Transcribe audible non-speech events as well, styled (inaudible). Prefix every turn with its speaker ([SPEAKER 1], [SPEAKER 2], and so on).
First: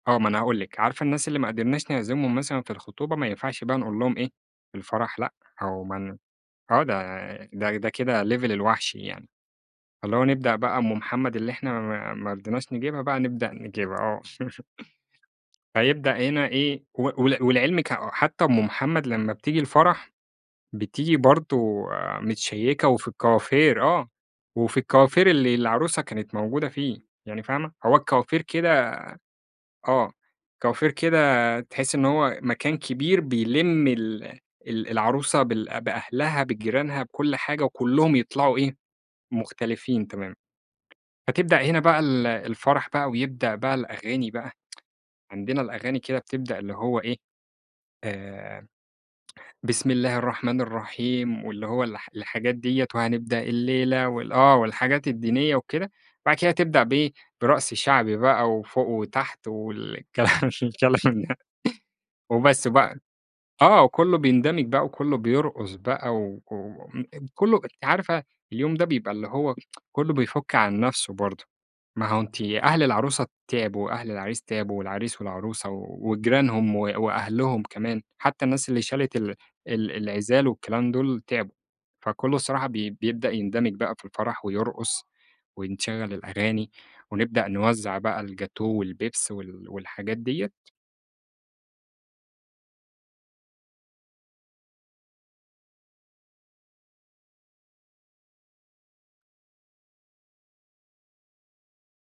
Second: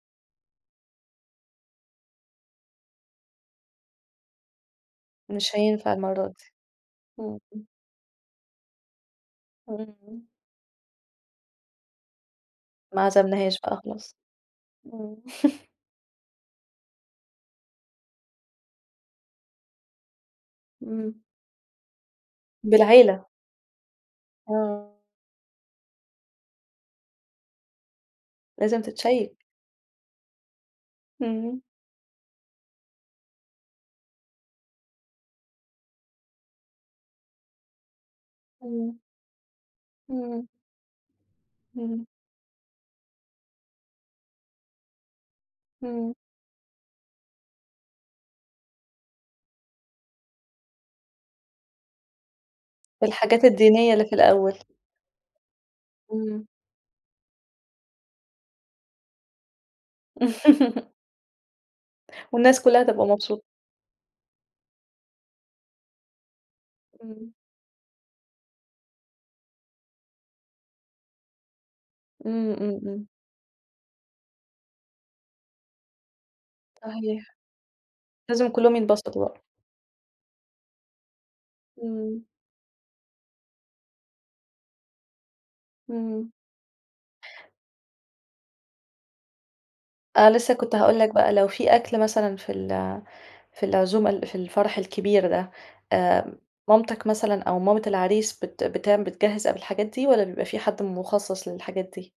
[SPEAKER 1] آه ما أنا هاقول لِك، عارفة الناس اللي ما قدرناش نعزمهم مثلًا في الخطوبة ما ينفعش بقى نقول لهم إيه في الفرح لأ،
[SPEAKER 2] مش
[SPEAKER 1] أو
[SPEAKER 2] هينفع
[SPEAKER 1] ما ن
[SPEAKER 2] المرة دي.
[SPEAKER 1] آه ده
[SPEAKER 2] إمم إمم.
[SPEAKER 1] ده ده كده level الوحْش يعني،
[SPEAKER 2] إمم
[SPEAKER 1] فاللي
[SPEAKER 2] إمم.
[SPEAKER 1] هو نبدأ بقى أم محمد اللي إحنا ما ما رديناش
[SPEAKER 2] ما
[SPEAKER 1] نجيبها بقى نبدأ
[SPEAKER 2] عزمنهاش بقى
[SPEAKER 1] نجيبها
[SPEAKER 2] خلاص.
[SPEAKER 1] آه،
[SPEAKER 2] إمم.
[SPEAKER 1] (laughs) فيبدأ هنا إيه، و ول ولعلْمِك حتّى أم محمد لمّا بتيجي الفرح بتيجي
[SPEAKER 2] إمم.
[SPEAKER 1] برضو متشيّكة وفي
[SPEAKER 2] بالعِيلة.
[SPEAKER 1] الكوافير آه، وفي
[SPEAKER 2] آه.
[SPEAKER 1] الكوافير اللي العروسة كانت موجودة فيه يعني فاهمة، هو الكوافير
[SPEAKER 2] لازم
[SPEAKER 1] كده
[SPEAKER 2] تتشيك.
[SPEAKER 1] آه، كوافير كده
[SPEAKER 2] إمم.
[SPEAKER 1] تحسّي إن هو مكان كبير بيلم ال ال العروسة بال بأهلها بجيرانها بكل حاجة وكلّهم يطلعوا إيه؟
[SPEAKER 2] إمم.
[SPEAKER 1] مختلفين تمامًا،
[SPEAKER 2] إمم.
[SPEAKER 1] فتبدأ هنا بقى
[SPEAKER 2] إمم.
[SPEAKER 1] ال الفرح بقى ويبدأ بقى الأغاني بقى، عندنا الأغاني
[SPEAKER 2] إمم.
[SPEAKER 1] كده بتبدأ اللي هو إيه، آآ بسم الله الرحمن الرحيم واللي هو الح الحاجات ديّة وهنبدأ
[SPEAKER 2] الحاجات الدينية اللي
[SPEAKER 1] الليلة
[SPEAKER 2] في
[SPEAKER 1] وال
[SPEAKER 2] الأول.
[SPEAKER 1] آه والحاجات الدينية وكده، بعد
[SPEAKER 2] إمم.
[SPEAKER 1] كده تبدأ بإيه؟ برقص شعبي بقى وفوق وتحت والكلام
[SPEAKER 2] (laughs)
[SPEAKER 1] الكلام ده
[SPEAKER 2] والناس
[SPEAKER 1] وبس
[SPEAKER 2] كلها
[SPEAKER 1] بقى،
[SPEAKER 2] تبقى مبسوط
[SPEAKER 1] آه كلّه بيندمج بقى وكلّه بيرقص بقى و (unintelligible)
[SPEAKER 2] إمم.
[SPEAKER 1] كلّه أنتِ عارفة اليوم ده بيبقى اللي هو (tsk) كلّه بيفُك عن نفْسه برضو، ما هو أنتِ
[SPEAKER 2] إمم، إمم،
[SPEAKER 1] أهل
[SPEAKER 2] إمم.
[SPEAKER 1] العروسة تعبوا وأهل العريس تعبوا والعريس والعروسة وجيرانهم و
[SPEAKER 2] صحيح.
[SPEAKER 1] وأهلهم كمان، حتّى
[SPEAKER 2] لازم
[SPEAKER 1] الناس
[SPEAKER 2] كلهم
[SPEAKER 1] اللي شالت
[SPEAKER 2] ينبسطوا
[SPEAKER 1] ال
[SPEAKER 2] بقى.
[SPEAKER 1] ال العزال والكلام دُول تعبوا،
[SPEAKER 2] إمم.
[SPEAKER 1] فكله الصراحة ب بيبدأ يندمج بقى في الفرح ويرقص، ونشغّل
[SPEAKER 2] إمم.
[SPEAKER 1] الأغاني ونبدأ نوزَّع بقى الجاتوه والبيبس وال والحاجات
[SPEAKER 2] آه لسّه
[SPEAKER 1] ديّة.
[SPEAKER 2] كنت هاقول لك بقى، لو فيه أكْل مثلًا في ال في العزومة ال في الفرح الكبير ده، آآ مامتك مثلًا أو مامة العريس بت بتعم بتجهِّز قبل الحاجات دي والّا بيبقى فيه حد مخصص للحاجات دي.